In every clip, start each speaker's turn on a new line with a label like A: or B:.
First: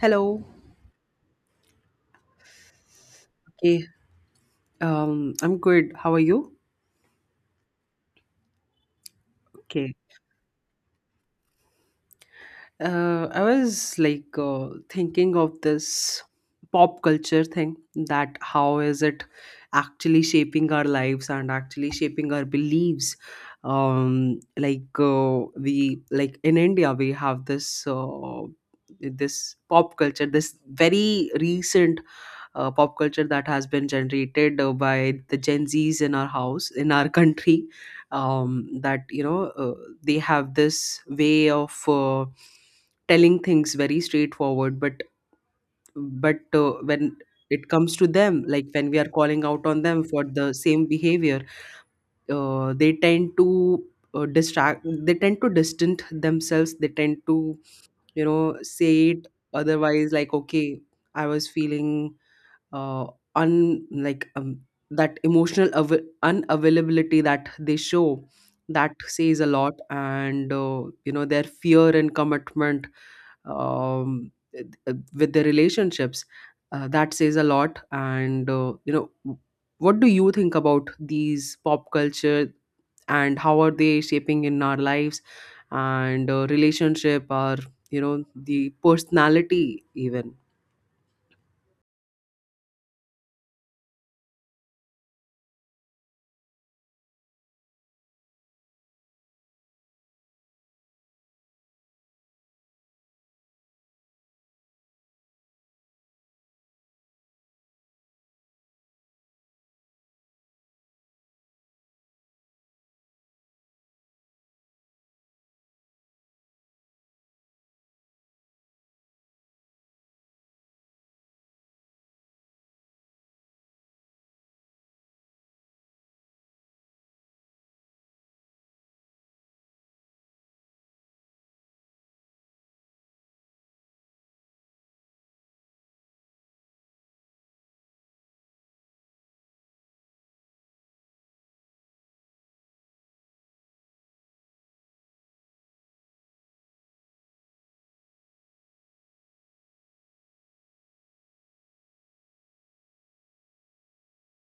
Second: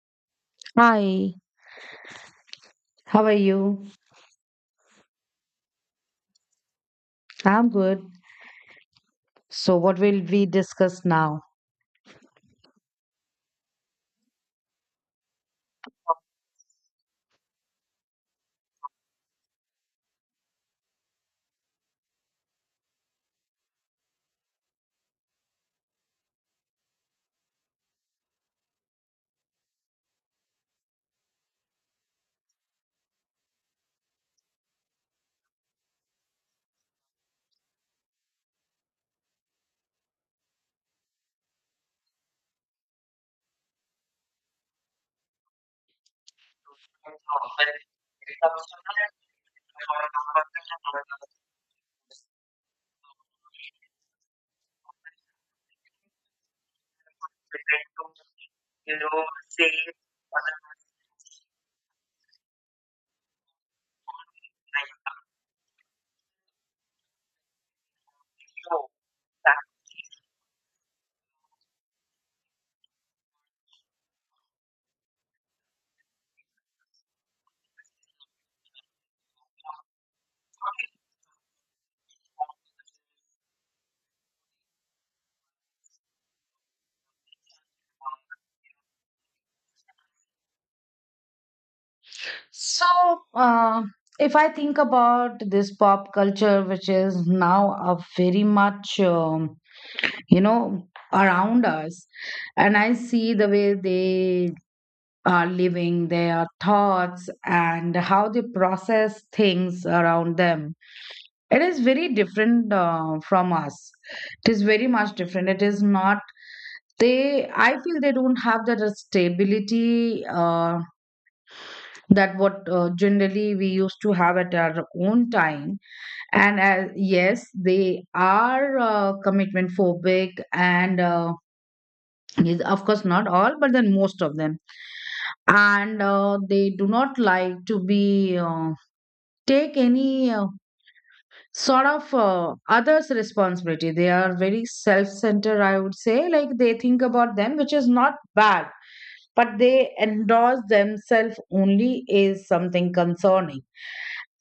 A: Hello.
B: Hi, how are
A: Okay,
B: you?
A: I'm good. How are you?
B: I'm good. So,
A: Okay.
B: what will we discuss now?
A: I was like thinking of this pop culture thing that how is it actually shaping our lives and actually shaping our beliefs? We like in India, we have this this pop culture, this very recent pop culture that has been generated by the Gen Zs in our house, in our country, that they have this way of telling things very straightforward, but but when it comes to them, like when we are calling out on them for the same behavior, they tend to distract. They tend to distant themselves. They tend to you know say it otherwise, like okay, I was feeling uh, un like that emotional unavailability that they show, that says a lot, and you know their fear and commitment with their relationships, that says a lot and you know, what do you think about these pop culture and how are they shaping in our lives and relationship, or you know, the personality even?
B: So, uh, if I think about this pop culture, which is now a very much, you know, around us, and I see the way they are living, their thoughts, and how they process things around them, it is very different from us. It is very much different. It is not they I feel they don't have that stability, that what generally we used to have at our own time. And as, yes, they are commitment phobic, and yes, of course not all, but then most of them. And they do not like to be take any sort of others responsibility. They are very self centered, I would say, like they think about them, which is not bad, but they endorse themselves only is something concerning.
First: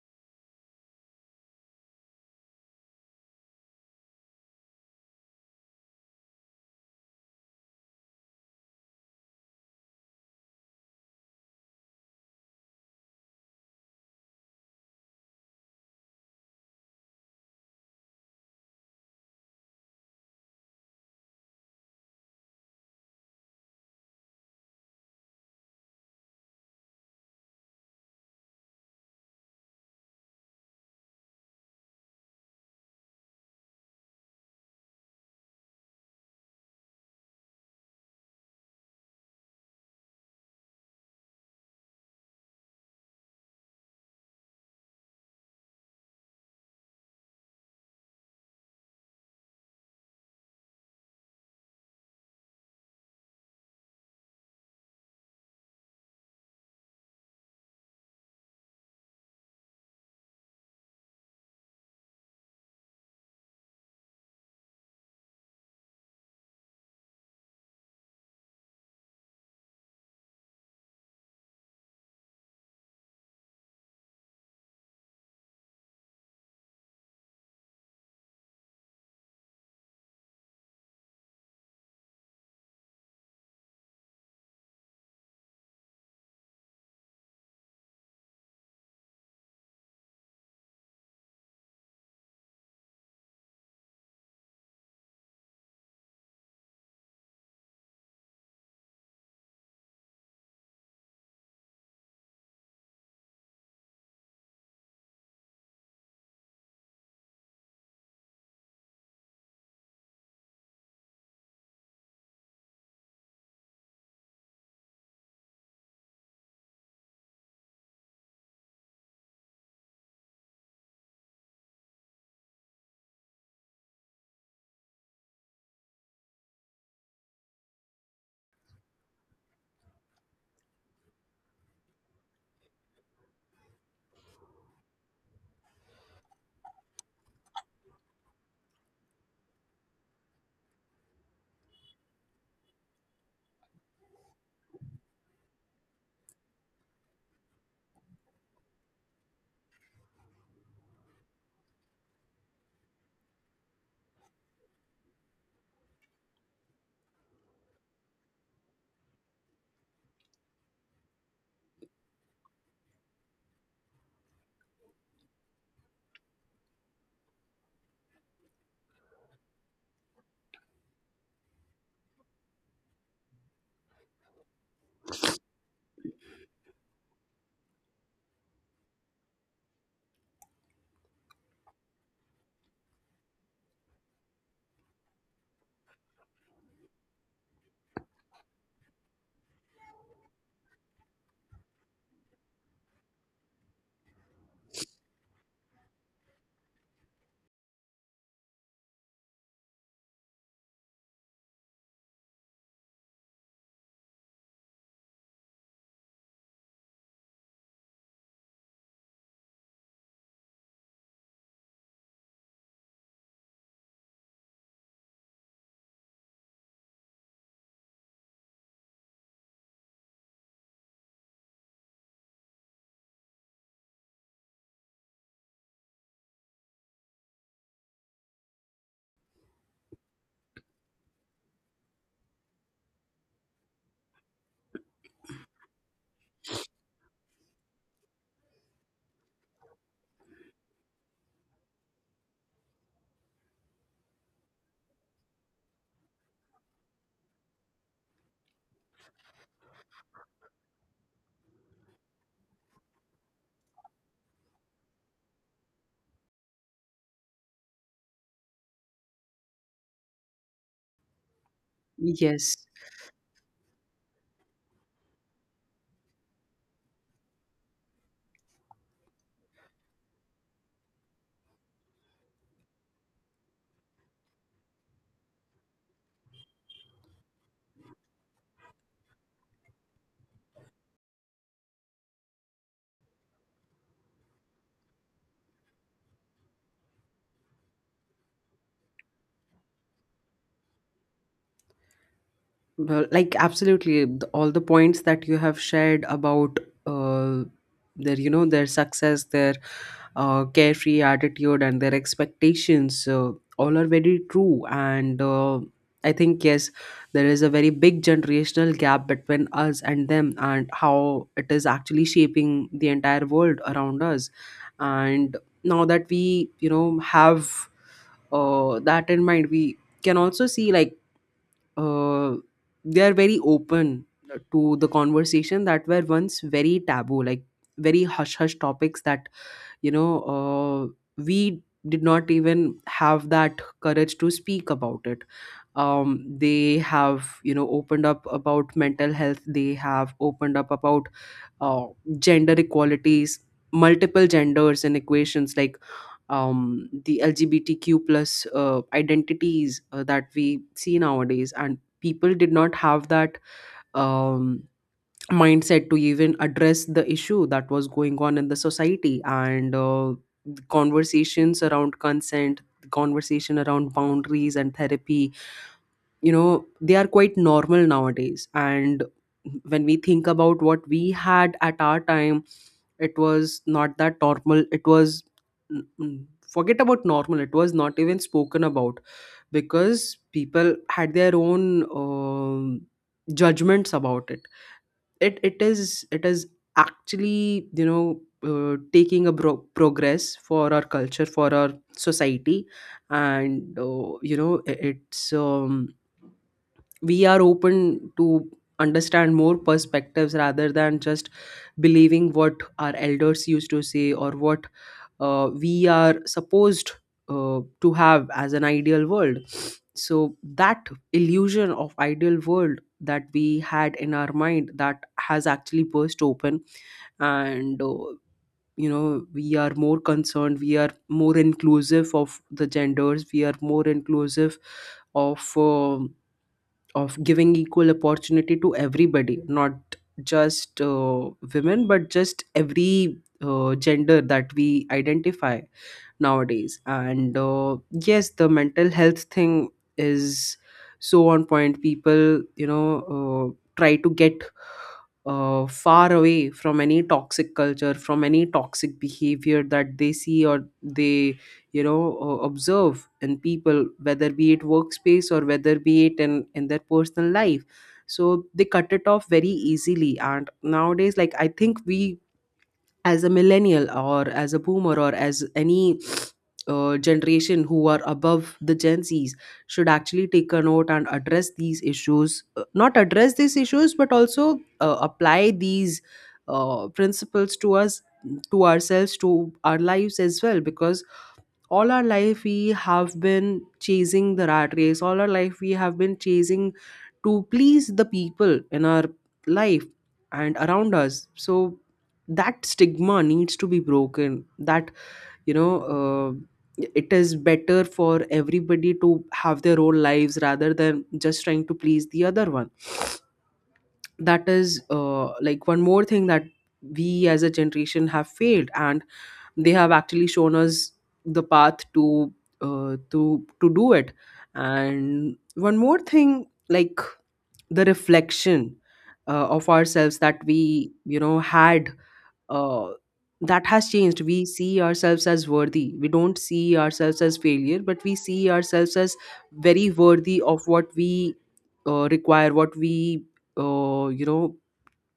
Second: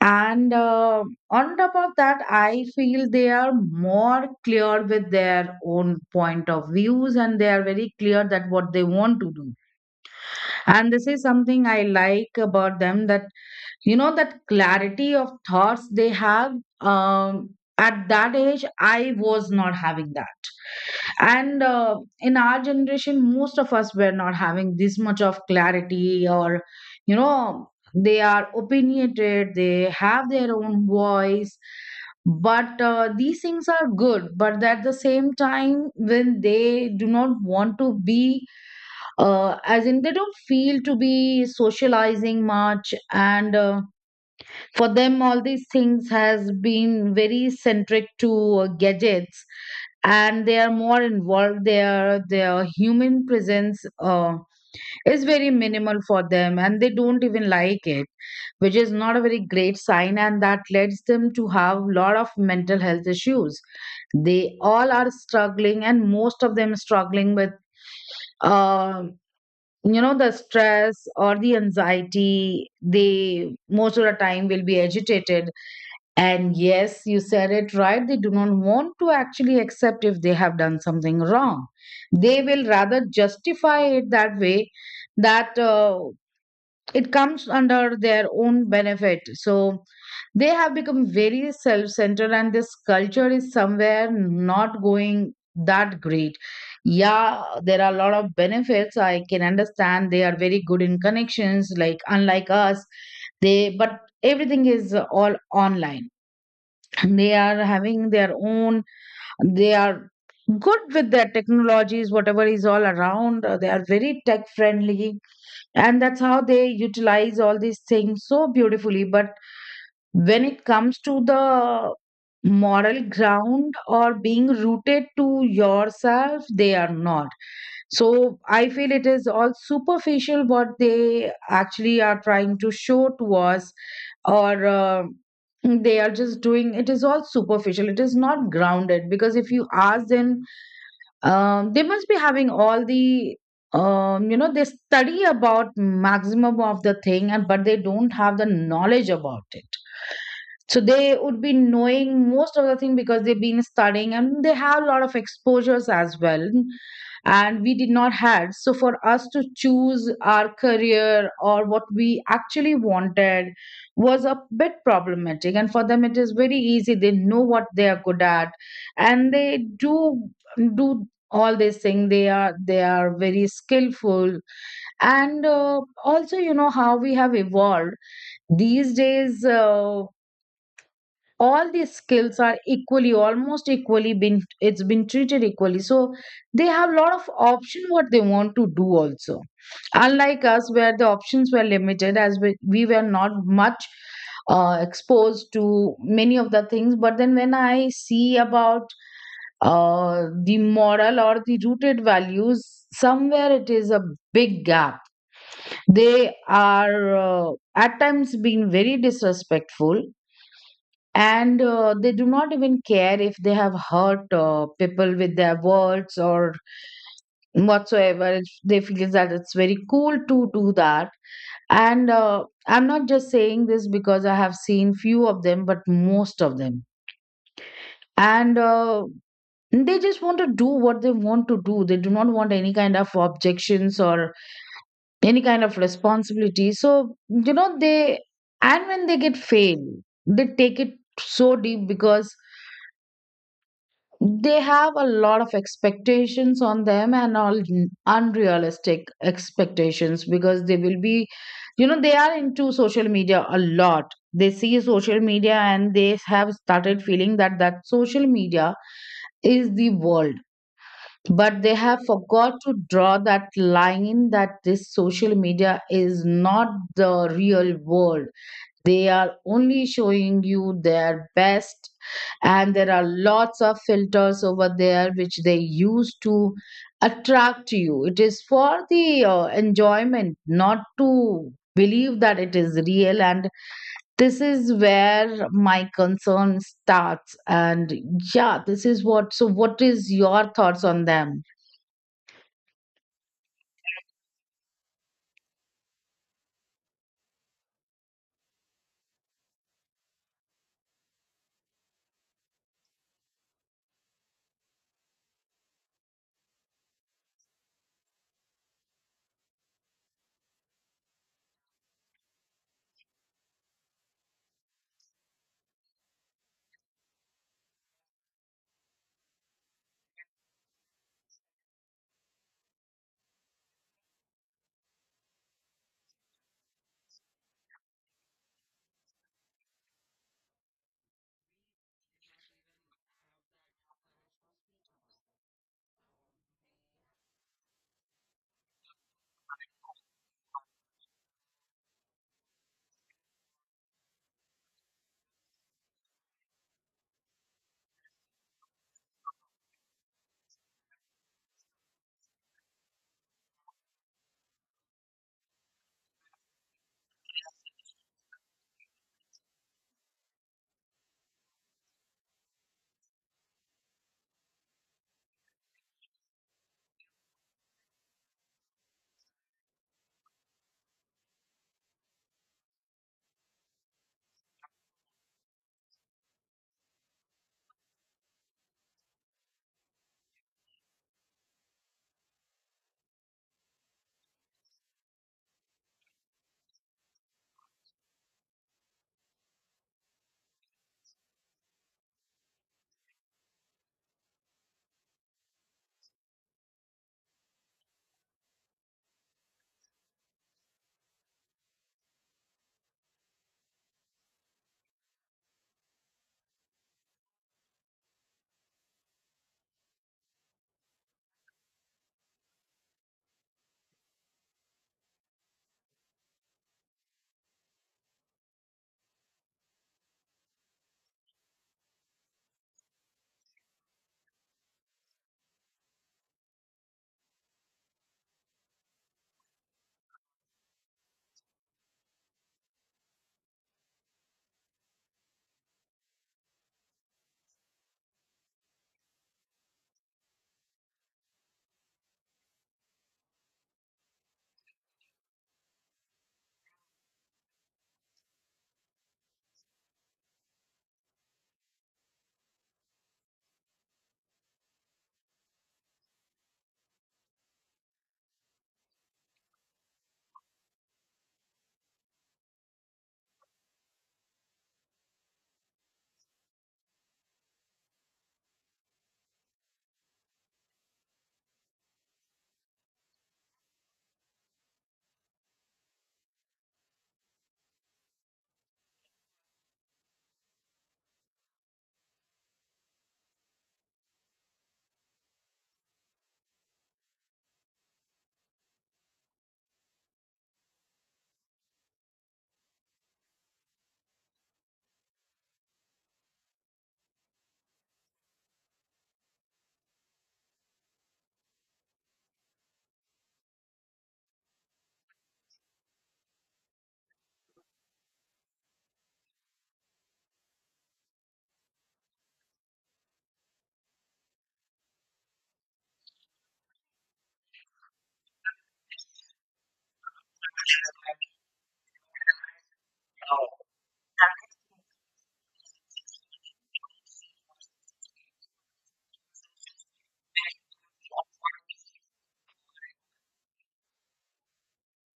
B: And on top of that, I feel they are more clear with their own point of views, and they are very clear that what they want to do. And this is something I like about them, that you know, that clarity of thoughts they have. um, at that age I was not having that, and in our generation most of us were not having this much of clarity, or you know, they are opinionated, they have their own voice. But these things are good, but at the same time when they do not want to be, as in they don't feel to be socializing much. And for them all these things has been very centric to gadgets, and they are more involved, their human presence is very minimal for them, and they don't even like it, which is not a very great sign, and that leads them to have a lot of mental health issues. They all are struggling, and most of them struggling with, uh, you know, the stress or the anxiety. They most of the time will be agitated. And yes, you said it right. They do not want to actually accept if they have done something wrong. They will rather justify it that way, that it comes under their own benefit. So they have become very self centered, and this culture is somewhere not going that great. Yeah, there are a lot of benefits. I can understand they are very good in connections, like unlike us, they but everything is all online. They are having their own, they are good with their technologies, whatever is all around, they are very tech friendly, and that's how they utilize all these things so beautifully. But when it comes to the moral ground or being rooted to yourself, they are not. So I feel it is all superficial what they actually are trying to show to us, or they are just doing, it is all superficial, it is not grounded. Because if you ask them, they must be having all the, you know, they study about maximum of the thing, and but they don't have the knowledge about it. So they would be knowing most of the thing because they've been studying, and they have a lot of exposures as well. And we did not had, so for us to choose our career or what we actually wanted was a bit problematic. And for them it is very easy, they know what they are good at, and they do all this thing. They are very skillful. And also, you know how we have evolved these days, all these skills are equally, almost equally been, it's been treated equally, so they have lot of option what they want to do also, unlike us where the options were limited, as we were not much exposed to many of the things. But then when I see about the moral or the rooted values, somewhere it is a big gap. They are, at times being very disrespectful, and they do not even care if they have hurt people with their words or whatsoever. If they feel that it's very cool to do that. And I'm not just saying this because I have seen few of them, but most of them. And they just want to do what they want to do, they do not want any kind of objections or any kind of responsibility. So you know, they, and when they get failed, they take it so deep, because they have a lot of expectations on them and all, unrealistic expectations, because they will be, you know, they are into social media a lot. They see social media, and they have started feeling that social media is the world. But they have forgot
A: Yes.
B: to draw that line, that this social media is not the real world. They are only showing you their best, and there are lots of filters over there which they use to attract you. It is for the enjoyment, not to believe that it is real. And this is where my concern starts. And yeah, this is what, so what is your thoughts on them?
A: Well, like absolutely, all the points that you have shared about uh, their, you know, their success, their carefree attitude, and their expectations, all are very true. And I think yes, there is a very big generational gap between us and them, and how it is actually shaping the entire world around us. And now that we, you know, have that in mind, we can also see like uh, they are very open to the conversation that were once very taboo, like very hush hush topics that you know uh, we did not even have that courage to speak about it. They have, you know, opened up about mental health. They have opened up about uh, gender equalities, multiple genders and equations like the LGBTQ plus identities that we see nowadays, and people did not have that um, mindset to even address the issue that was going on in the society, and the conversations around consent, the conversation around boundaries and therapy, you know, they are quite normal nowadays. And when we think about what we had at our time, it was not that normal, it was forget about normal, it was not even spoken about, because people had their own judgments about it. It is actually, you know, taking a progress for our culture, for our society. And you know, it's we are open to understand more perspectives rather than just believing what our elders used to say, or what we are supposed to have as an ideal world. So that illusion of ideal world that we had in our mind, that has actually burst open. And you know, we are more concerned, we are more inclusive of the genders, we are more inclusive of um of giving equal opportunity to everybody, not just women, but just every gender that we identify nowadays. And yes, the mental health thing is so on point. People, you know, try to get far away from any toxic culture, from any toxic behavior that they see or they you know observe in people, whether be it workspace or whether be it in their personal life. So they cut it off very easily. And nowadays, like, I think we as a millennial, or as a boomer, or as any generation who are above the Gen Zs should actually take a note and address these issues. Not address these issues, but also apply these principles to us, to ourselves, to our lives as well, because all our life we have been chasing the rat race, all our life we have been chasing to please the people in our life and around us. So that stigma needs to be broken, that you know, it is better for everybody to have their own lives rather than just trying to please the other one. That is like one more thing that we as a generation have failed, and they have actually shown us the path to do it. And one more thing like the reflection of ourselves that we you know had uh, that has changed. We see ourselves as worthy, we don't see ourselves as failure, but we see ourselves as very worthy of what we require, what we you know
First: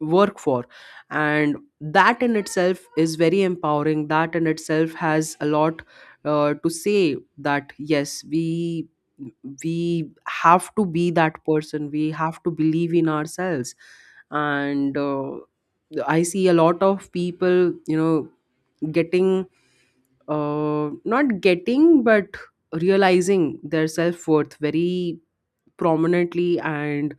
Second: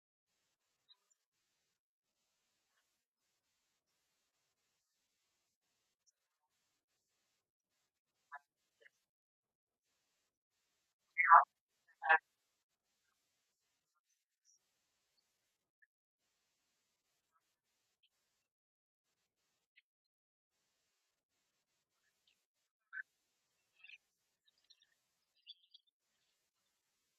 A: work for. And that in itself is very empowering, that in itself has a lot to say that yes, we have to be that person, we have to believe in ourselves. And I see a lot of people, you know, getting not getting but realizing their self-worth very prominently. And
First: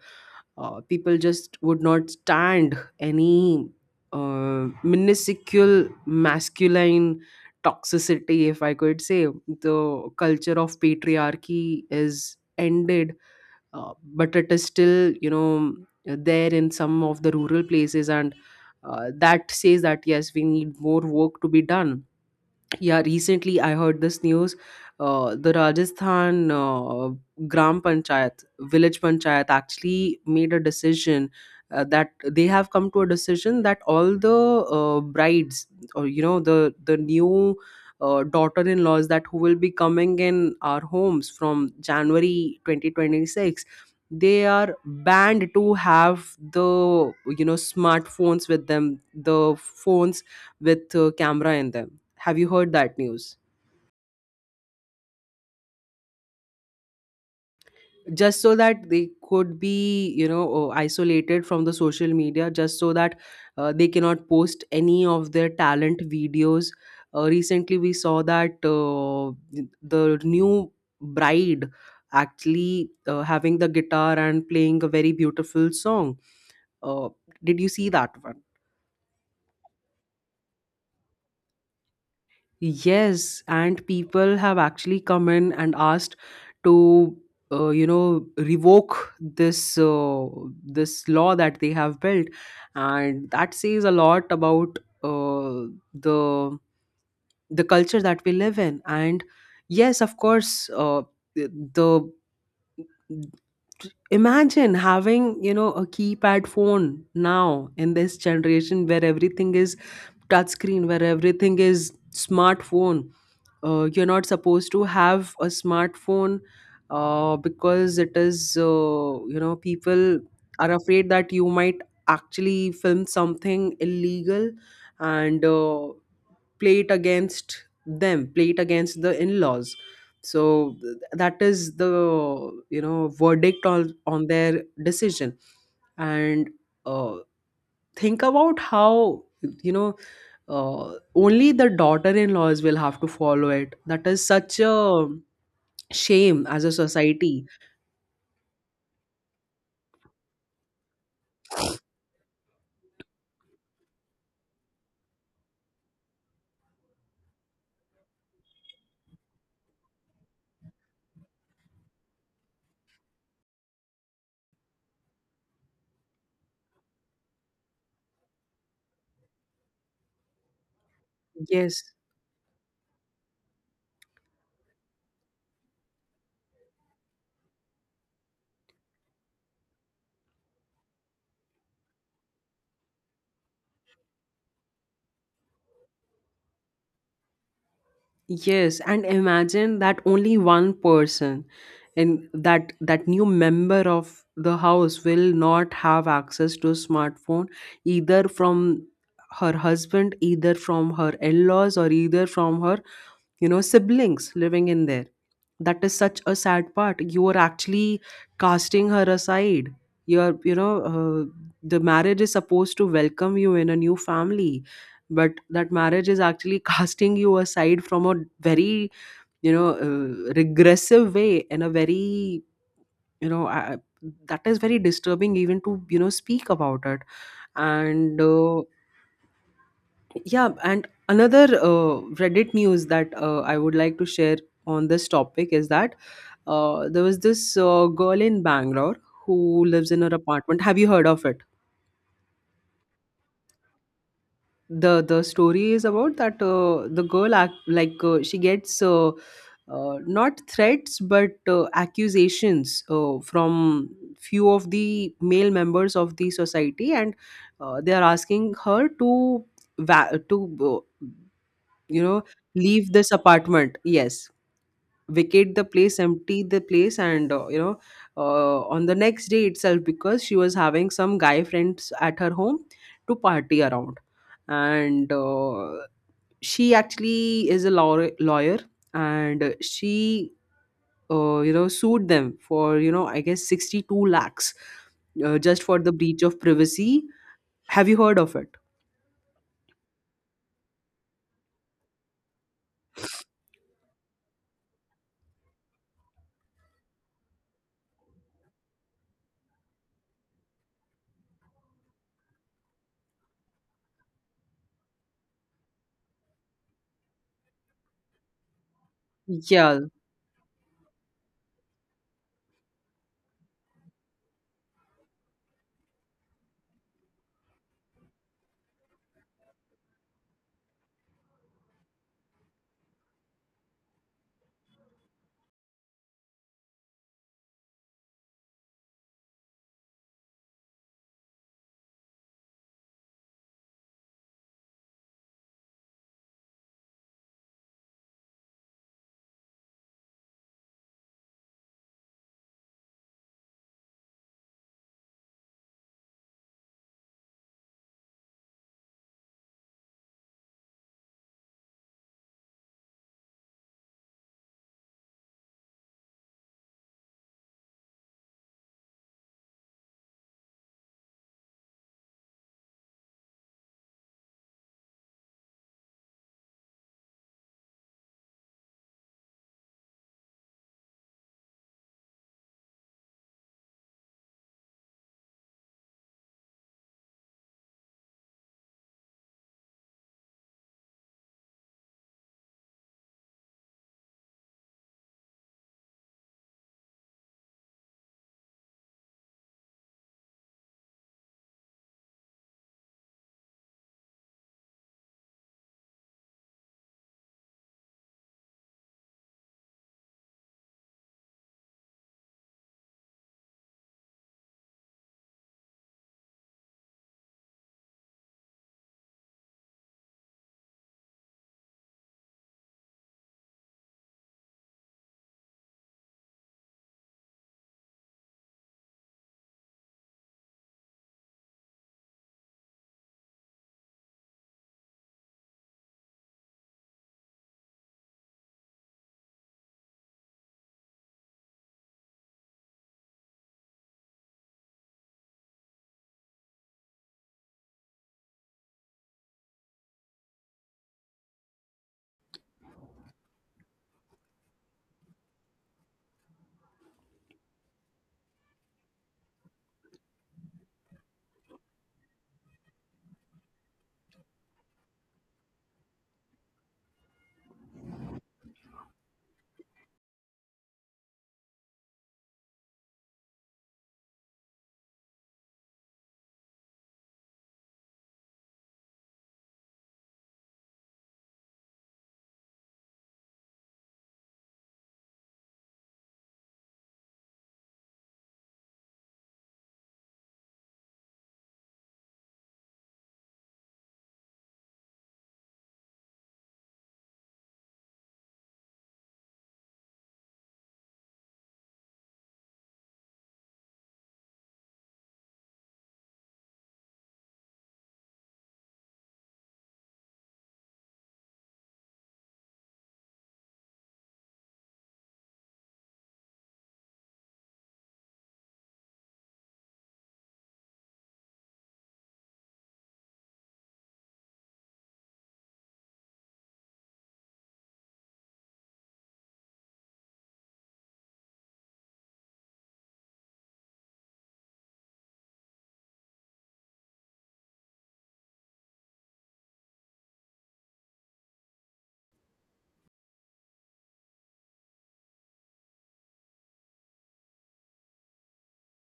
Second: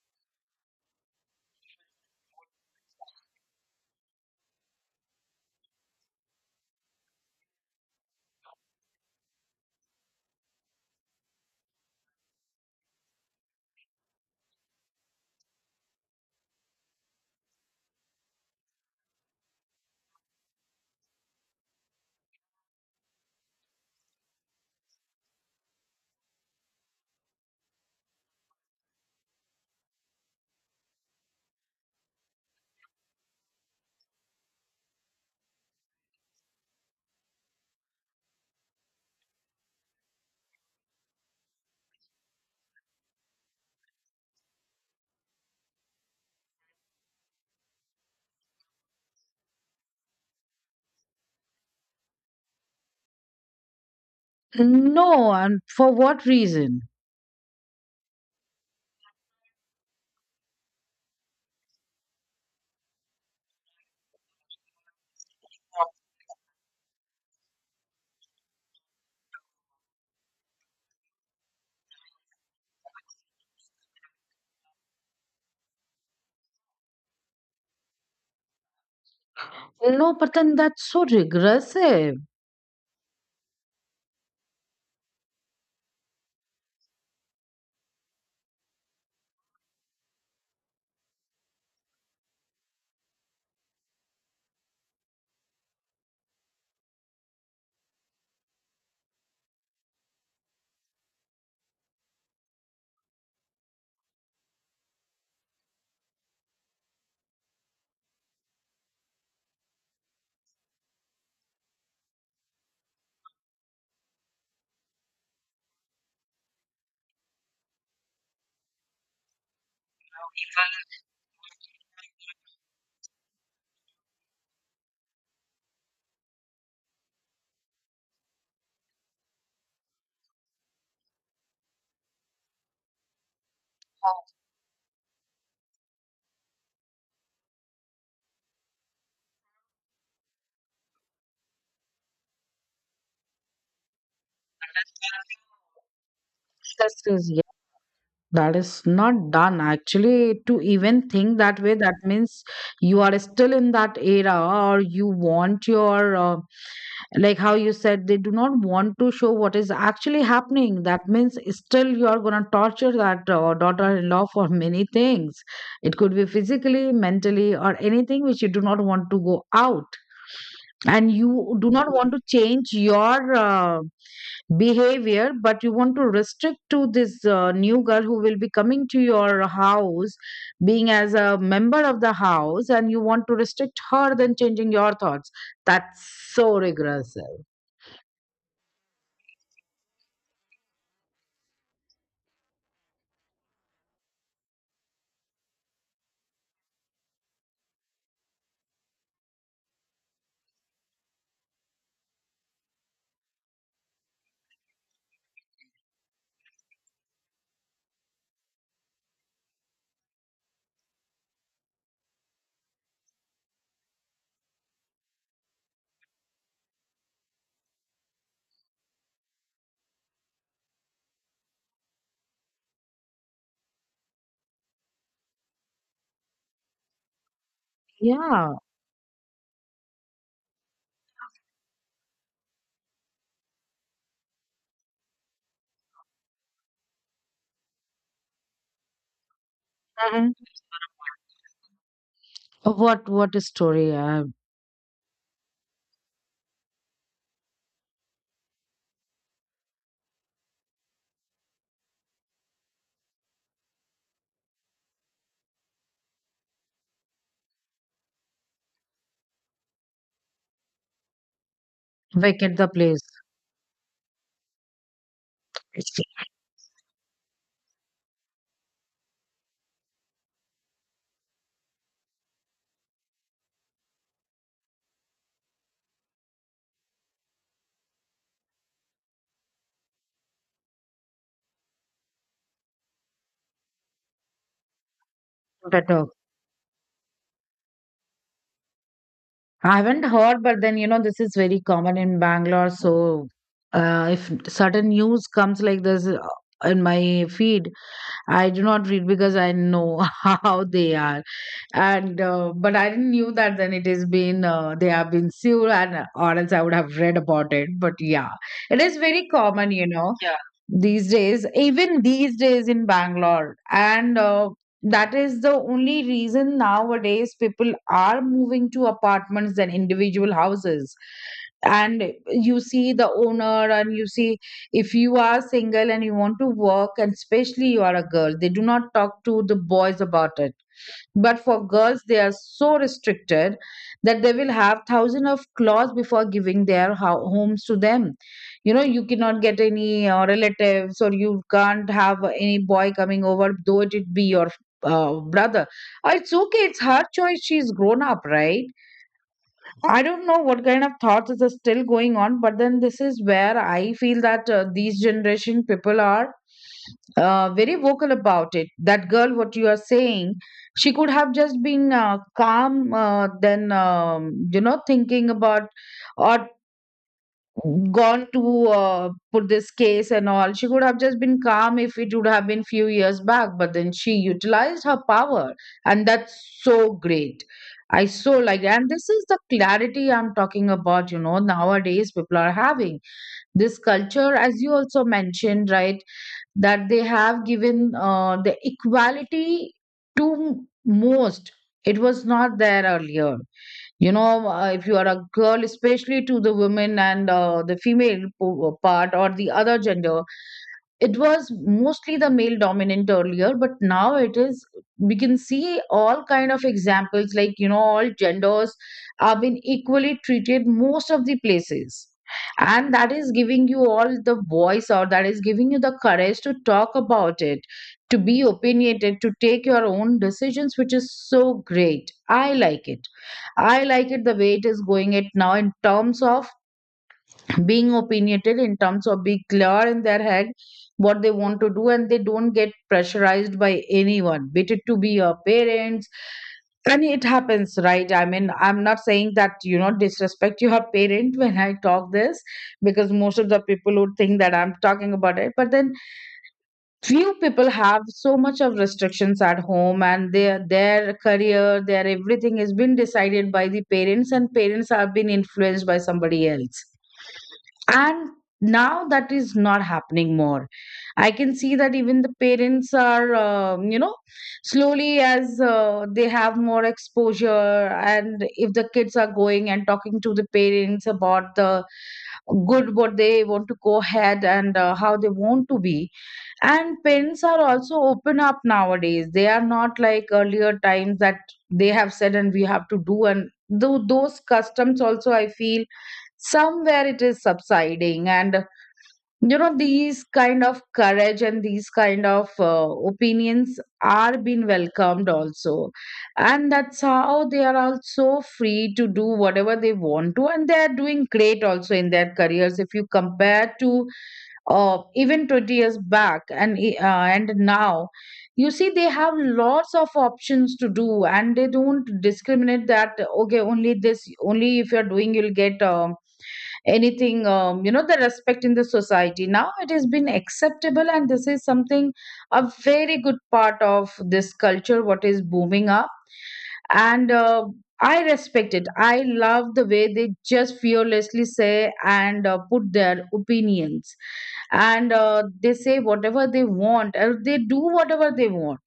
A: people just would not stand any minuscule masculine toxicity, if I could say. The culture of patriarchy is ended, uh, but it is still, you know, there in some of the rural places. And that says that yes, we need more work to be done. Yeah, recently I heard this news. The Rajasthan Gram Panchayat, village panchayat, actually made a decision that they have come to a decision that all the brides, or you know, the new daughter-in-laws that who will be coming in our homes from January 2026, they are banned to have the you know smartphones with them, the phones with camera in them. Have you heard that news?
B: No, and for what reason?
A: Just so that they could be, you know, isolated from the social media, just so that they cannot post any of their talent videos. Recently, we saw that the new bride actually having the guitar and playing a very beautiful song. Uh, did you see that one?
B: No, but then that's so regressive.
A: Yes, and people have actually come in and asked to, you know, revoke this this law that they have built, and that says a lot about the the culture that we live in. And yes, of course, the imagine having, you know, a keypad phone now in this generation where everything is touch screen, where everything is smartphone. You're not supposed to have a smartphone because it is, you know, people are afraid that you might actually film something illegal, and play it against them, play it against the in laws. So that is the, you know, verdict on their decision. And uh, think about how you know only the daughter-in-laws will have to follow it. That is such a shame as a
B: That's,
A: society.
B: that is not done actually to even think that way. That means you are still in that era, or you want your, like how you said, they do not want to show what is actually happening. That means still you are gonna torture that daughter in law for many things. It could be physically, mentally, or anything which you do not want to go out, and you do
A: Yes,
B: not want to change your, behavior, but you want to restrict to this new girl who will be coming to your house being as a member of the house, and you want to restrict her than changing your thoughts. That's so regressive.
A: yes, and imagine that only one person in that new member of the house will not have access to a smartphone, either from her husband, either from her in-laws, or either from her you know siblings living in there. That is such a sad part. You are actually casting her aside. You're you know the marriage is supposed to welcome you in a new family, but that marriage is actually casting you aside from a very you know regressive way, in a very you know I, that is very disturbing even to you know speak about it. and
B: Yeah.
A: uh, yeah, and another Reddit news that I would like to share on this topic is that there was this girl in Bangalore who lives in her
B: Mhm.
A: apartment. Have you heard of it?
B: What a story,
A: The story is about that the girl act like she gets not threats but accusations from few of the male members of the society, and they are asking her to va- to uh, you know
B: vacate the
A: leave
B: place.
A: this apartment. Yes, vacate the
B: It's
A: place, empty the place, and you know, on the next day itself, because she was having some guy friends at her home to party around. And she actually is a lawyer, and she you know sued them for you know I guess 62 lakhs, just for the
B: better.
A: breach of privacy. Have you heard of it?
B: I haven't heard, but then you know this is very common in Bangalore. So if sudden news comes like this, in my feed, I do not read because I know how they are. And but I didn't knew that then it has been, they have been sued, and or else I would have read about it. But yeah, it is very common,
A: Yeah,
B: you know, these days, even these days in Bangalore. And that is the only reason nowadays people are moving to apartments than individual houses. And you see the owner, and you see, if you are single and you want to work, and especially you are a girl, they do not talk to the boys about it, but for girls, they are so restricted that they will have thousands of claws before giving their homes to them. You know, you cannot get any relatives, or you can't have any boy coming over, though it be your brother. It's okay. It's her choice. She's grown up, right? I don't know what kind of thoughts is still going on, but then this is where I feel that these generation people are very vocal about it. That girl, what you are saying, she could have just been calm, then you know, thinking about, or gone to put this case and all. She could have just been calm if it would have been few years back, but then she utilized her power, and that's so great. I so like, and this is the clarity I'm talking about. You know, nowadays people are having this culture, as you also mentioned, right? That they have given the equality to most. It was not there earlier if you are a girl, especially to the women, and the female part or the other gender. It was mostly the male dominant earlier, but now it is, we can see all kind of examples, like all genders are being equally treated most of the places, and that is giving you all the voice, or that is giving you the courage to talk about it, to be opinionated, to take your own decisions, which is so great. I like it, I like it the way it is going it now, in terms of being opinionated, in terms of being clear in their head, what they want to do, and they don't get pressurized by anyone, be it to be your parents. And it happens, right? I mean, I'm not saying that, disrespect your parent when I talk this, because most of the people would think that I'm talking about it. But then, few people have so much of restrictions at home, and their career, their everything has been decided by the parents, and parents have been influenced by somebody else. And now that is not happening more. I can see that even the parents are, slowly, as they have more exposure, and if the kids are going and talking to the parents about the good what they want to go ahead, and how they want to be. And parents are also open up nowadays, they are not like earlier times, that they have said and we have to do. And those customs also, I feel somewhere it is subsiding, and these kind of courage and these kind of opinions are being welcomed also. And that's how they are also free to do whatever they want to, and they are doing great also in their careers, if you compare to even 20 years back, and now. You see, they have lots of options to do, and they don't discriminate that okay, only this, only if you're doing, you'll get anything. Um, you know the respect in the society now, it has been acceptable, and this is something, a very good part of this culture what is booming up. And I respect it, I love the way they just fearlessly say and put their opinions, and they say whatever they want or they do whatever they want.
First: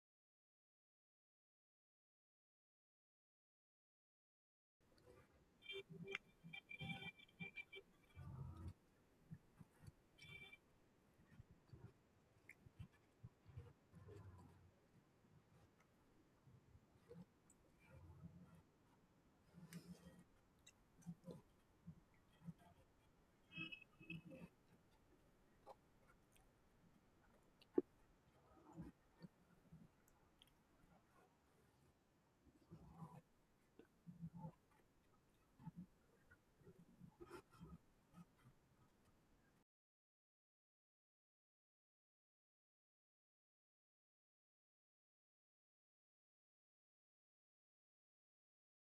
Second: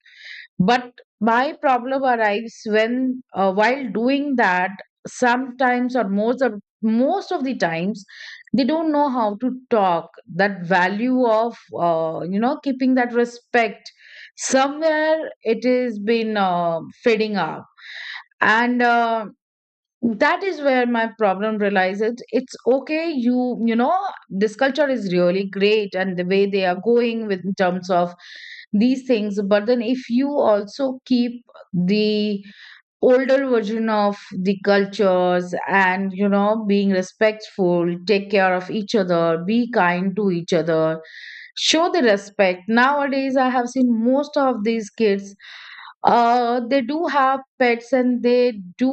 B: But my problem arrives when, while doing that, sometimes, or most of the times, they don't know how to talk. That value of keeping that respect, somewhere it has been fading up. And that is where my problem realizes. It's okay, you know this culture is really great, and the way they are going with, in terms of these things. But then, if you also keep the older version of the cultures, and being respectful, take care of each other, be kind to each other, show the respect. Nowadays I have seen most of these kids, uh, they do have pets, and they do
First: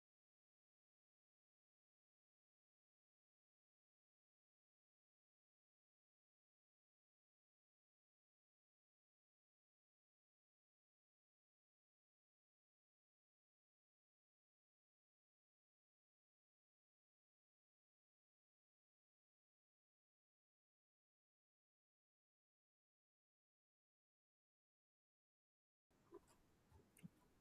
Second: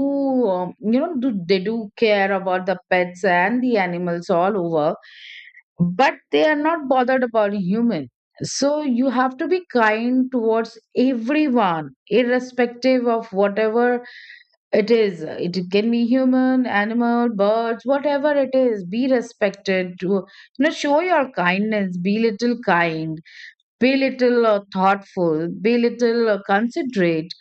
B: you know do, they do care about the pets and the animals all over, but they are not bothered about human. So you have to be kind towards everyone, irrespective of whatever it is. It can be human, animal, birds, whatever it is, be respected. To show your kindness, be little kind, be little thoughtful, be little considerate.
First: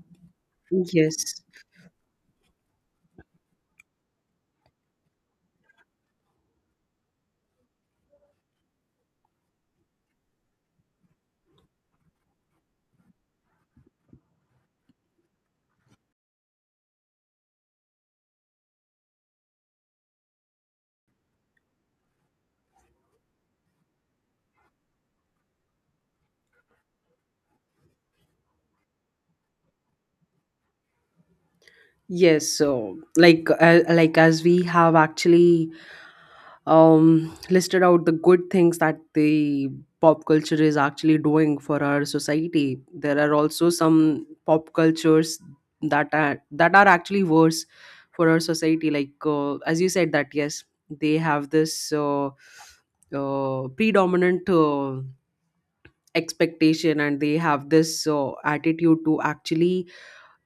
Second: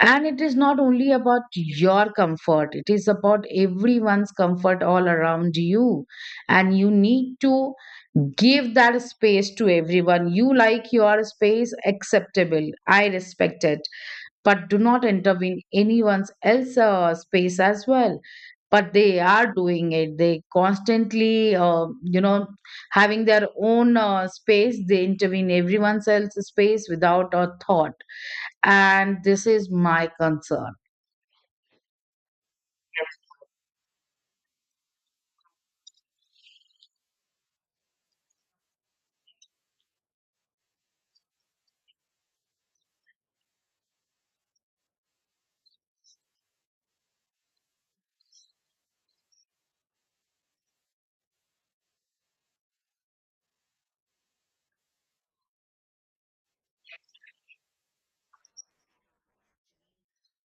B: And it is not only
A: yes.
B: about your comfort, it is about everyone's comfort all around you. And you need to give that space to everyone. You like your space, acceptable. I respect it. But do not intervene anyone's else space as well. But they are doing it. They constantly, having their own space. They intervene everyone's else space without a thought, and this is my concern.
A: Yes, so like as we have actually listed out the good things that the pop culture is actually doing for our society, there are also some pop cultures that are actually worse for our society. Like as you said, that yes, they have this predominant expectation, and they have this attitude to actually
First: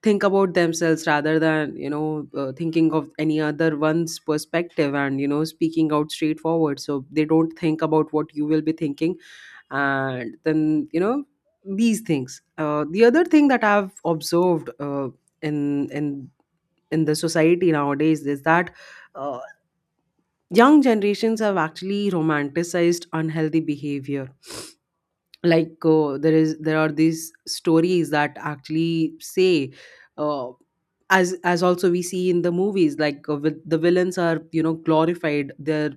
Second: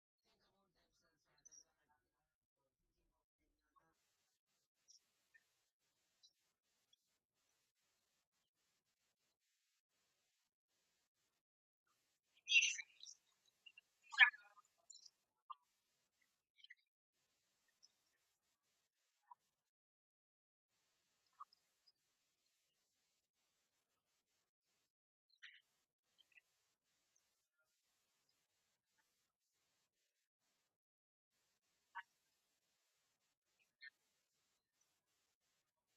A: think about themselves rather than thinking of any other one's perspective, and speaking out straightforward, so they don't think about what you will be thinking. And then you know these things. The other thing that I've observed in in in the society nowadays is that uh, young generations have actually romanticized unhealthy behavior. Like there are these stories that actually say, uh, as also we see in the movies, like the villains are, you know, glorified, their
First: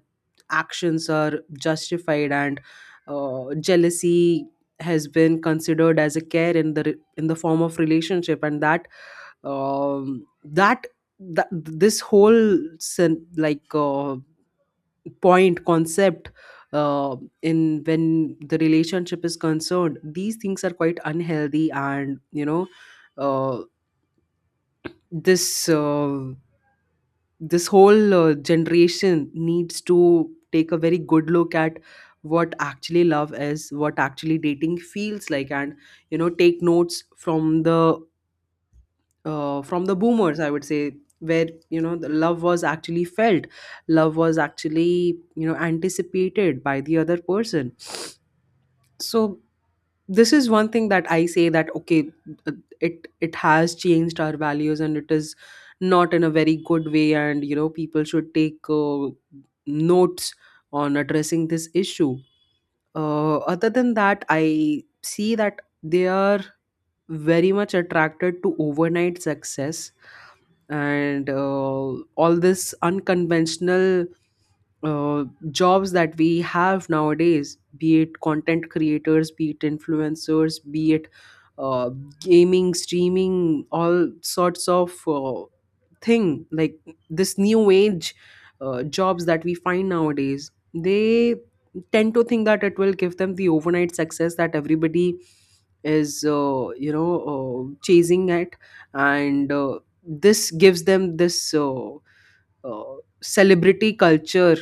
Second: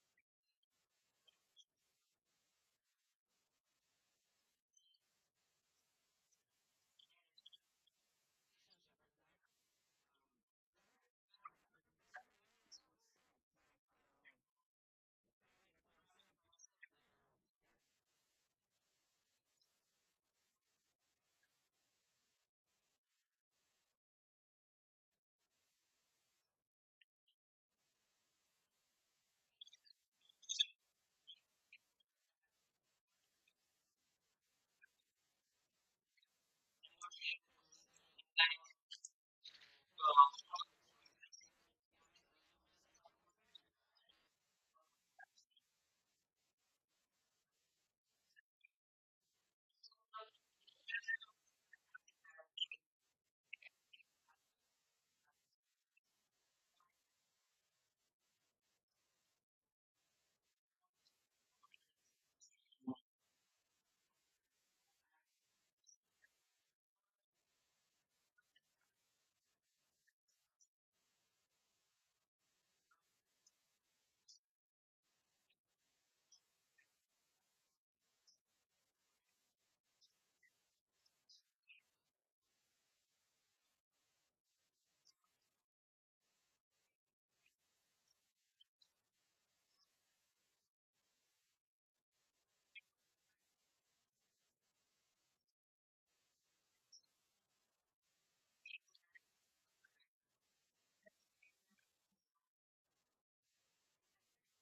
A: actions are justified, and jealousy has been considered as a care in in the form of relationship. And that, um, that that this whole sen- like point concept, uh, in when the relationship is concerned, these things are quite unhealthy. And uh, this this whole generation needs to take a very good look at what actually love is, what actually dating feels like. And take notes from the boomers, I would say, where, you know, the love was actually felt, love was actually, you know, anticipated by the other person. So this is one thing that I say, that okay, uh, it has changed our values, and it is not in a very good way. And, you know, people should take notes on addressing this issue. Other than that, I see that they are very much attracted to overnight success and all this unconventional uh, jobs that we have nowadays, be it content creators, be it influencers, be it uh, gaming, streaming, all sorts of thing, like this new age jobs that we find nowadays. They tend to think that it will give them the overnight success that everybody is chasing at. And this gives them this uh, celebrity culture,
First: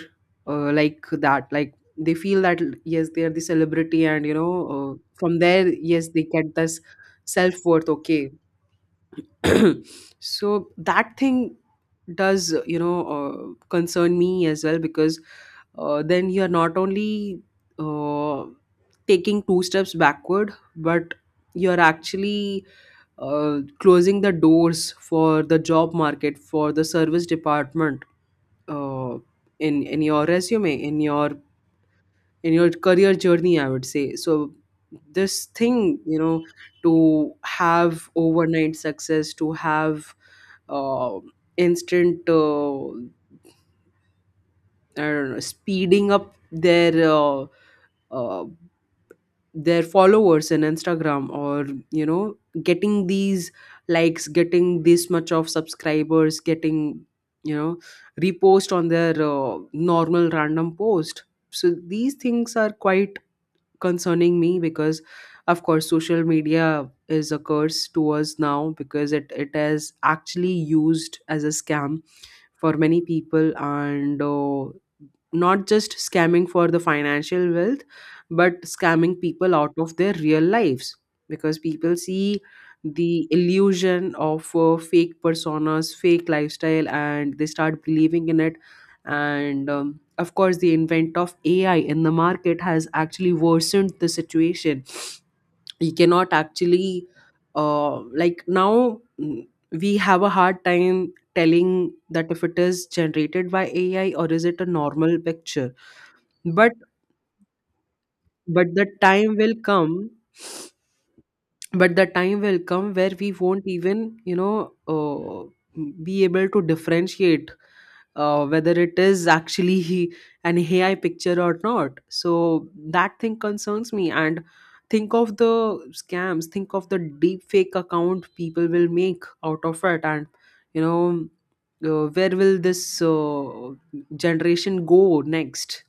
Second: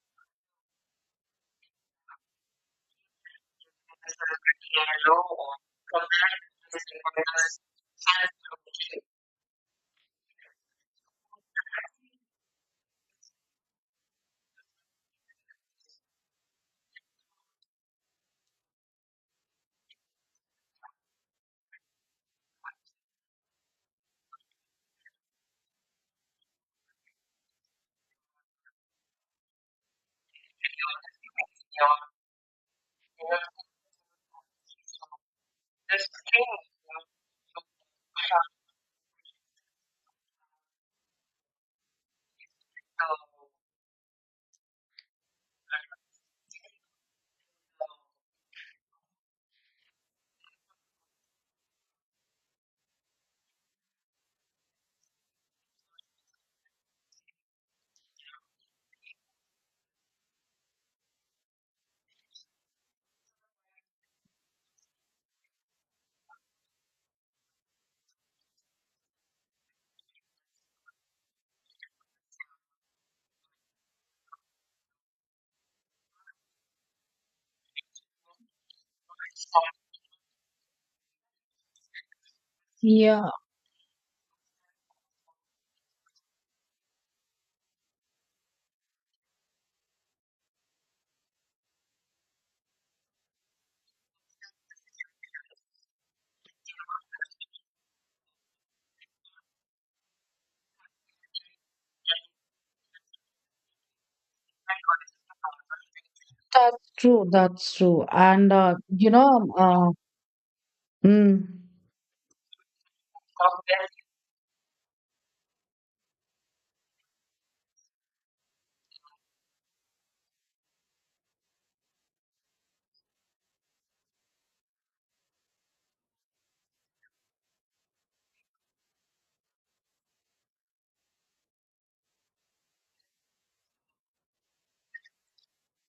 A: like that, like they feel that yes, they are the celebrity, and, you know, from there, yes, they get this self-worth. Okay. So that thing does, you know, concern me as well, because then you are not only uh, taking two steps backward, but you're actually closing the doors for the job market, for the service department, uh, in your resume, in your career journey, I would say. So this thing, you know, to have overnight success, to have uh, instant I don't know, speeding up uh, their followers in Instagram, or, you know, getting these likes, getting this much of subscribers, getting, you know, repost on their normal random post. So these things are quite concerning me, because of course social media is a curse to us now, because it is actually used as a scam for many people. And not just scamming for the financial wealth, but scamming people out of their real lives, because people see the
B: Yeah,
A: illusion of fake personas, fake lifestyle, and they start believing in it. And of course the invent of AI in the market has actually worsened the situation. You cannot actually like now, we have a hard time telling that if it is generated by AI, or is it a normal picture. but
B: that's true. That's true. And,
A: but the time will
B: um, uh,
A: come,
B: mm,
A: but the time will come where we won't even, you know, be able to differentiate whether it is actually an AI picture or not. So that thing concerns me. And think of the scams, think of the deep fake account people will make out of it, and you know. Where will this generation go next?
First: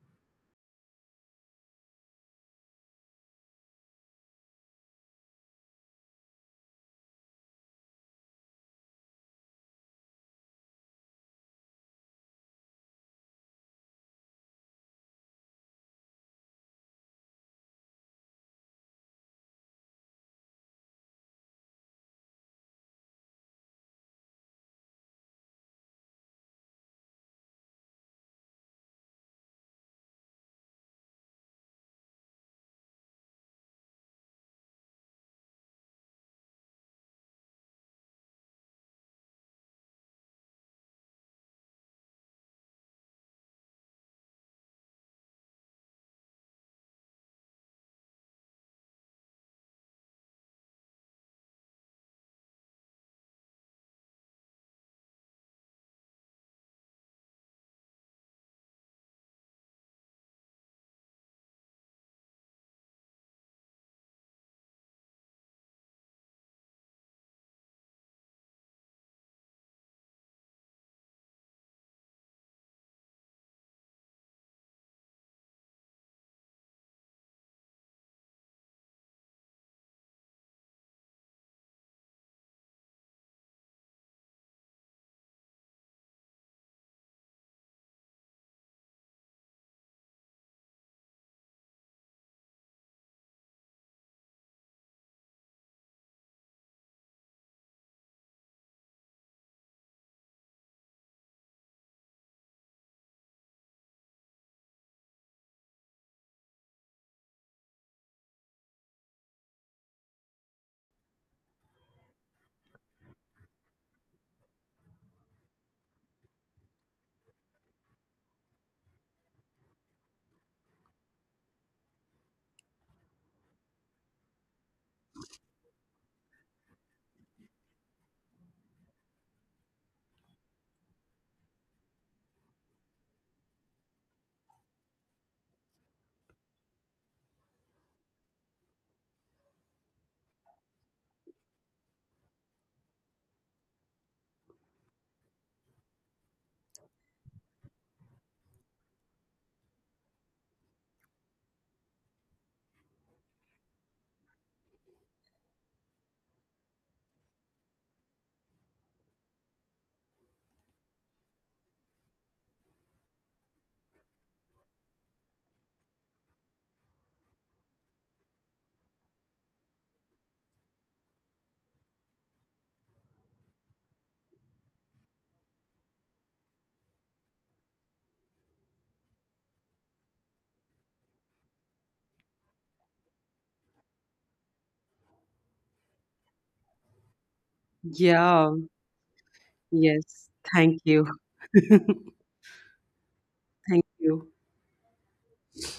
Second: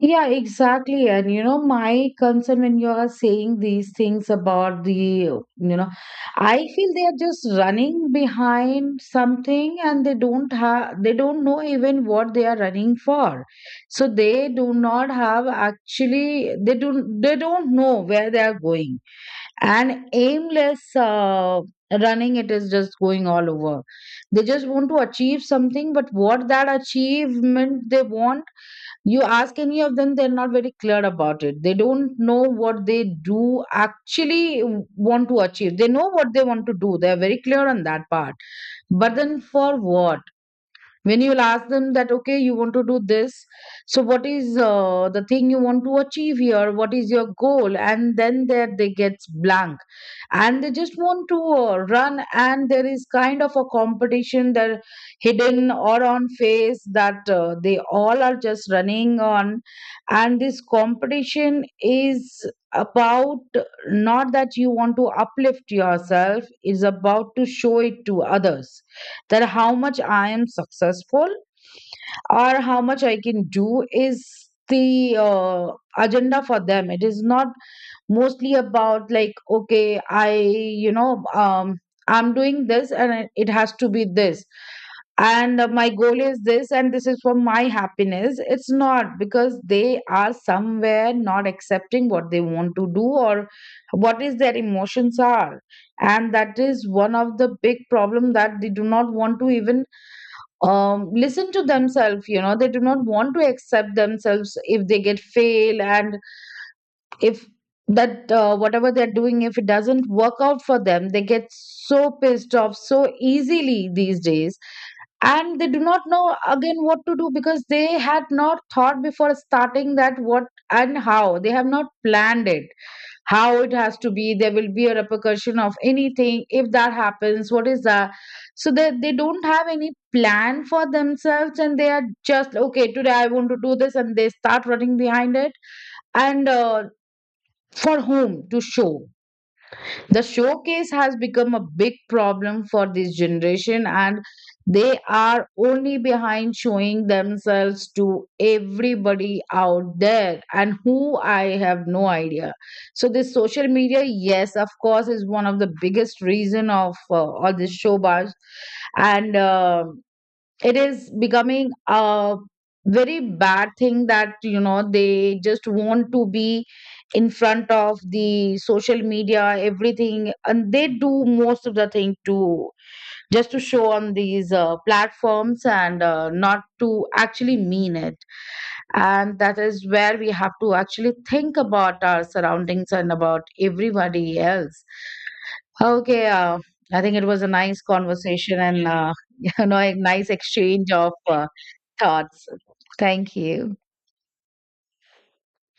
B: yeah, exactly. And, my concern when you are saying these things about the, you know, I feel they are just running behind something, and they don't have, they don't know even what they are running for. So they do not have actually, they don't know where they are going, and aimless running, it is just going all over. They just want to achieve something, but what that achievement they want, you ask any of them, they're not very clear about it. They don't know what they do actually want to achieve. They know what they want to do, they're very clear on that part, but then for what? When you will ask them that, okay, you want to do this, so what is the thing you want to achieve here? What is your goal? And then there they get blank, and they just want to run. And there is kind of a competition that, hidden or on face, that they all are just running on, and this competition is about, not that you want to uplift yourself, is about to show it to others, that how much I am successful or how much I can do, is the agenda for them. It is not mostly about like, okay, I you know I'm doing this, and it has to be this. And my goal is this, and this is for my happiness. It's not because they are somewhere not accepting what they want to do, or what is their emotions are. And that is one of the big problem, that they do not want to even, listen to themselves. They do not want to accept themselves if they get fail. And if that whatever they're doing, if it doesn't work out for them, they get so pissed off so easily these days. And they do not know again what to do, because they had not thought before starting, that what and how, they have not planned it, how it has to be, there will be a repercussion of anything, if that happens, what is that. So that they don't have any plan for themselves, and they are just okay, today I want to do this, and they start running behind it. And for whom to show? The showcase has become a big problem for this generation, and they are only behind showing themselves to everybody out there, and who, I have no idea. So this social media, yes, of course, is one of the biggest reason of all this showbiz, and it is becoming a very bad thing, that they just want to be in front of the social media everything, and they do most of the thing to just to show on these platforms, and not to actually mean it. And that is where we have to actually think about our surroundings and about everybody else. Okay, I think it was a nice
A: Yeah,
B: conversation, and a
A: yes.
B: nice
A: Thank
B: exchange
A: you.
B: of thoughts. Thank you.
A: Thank you.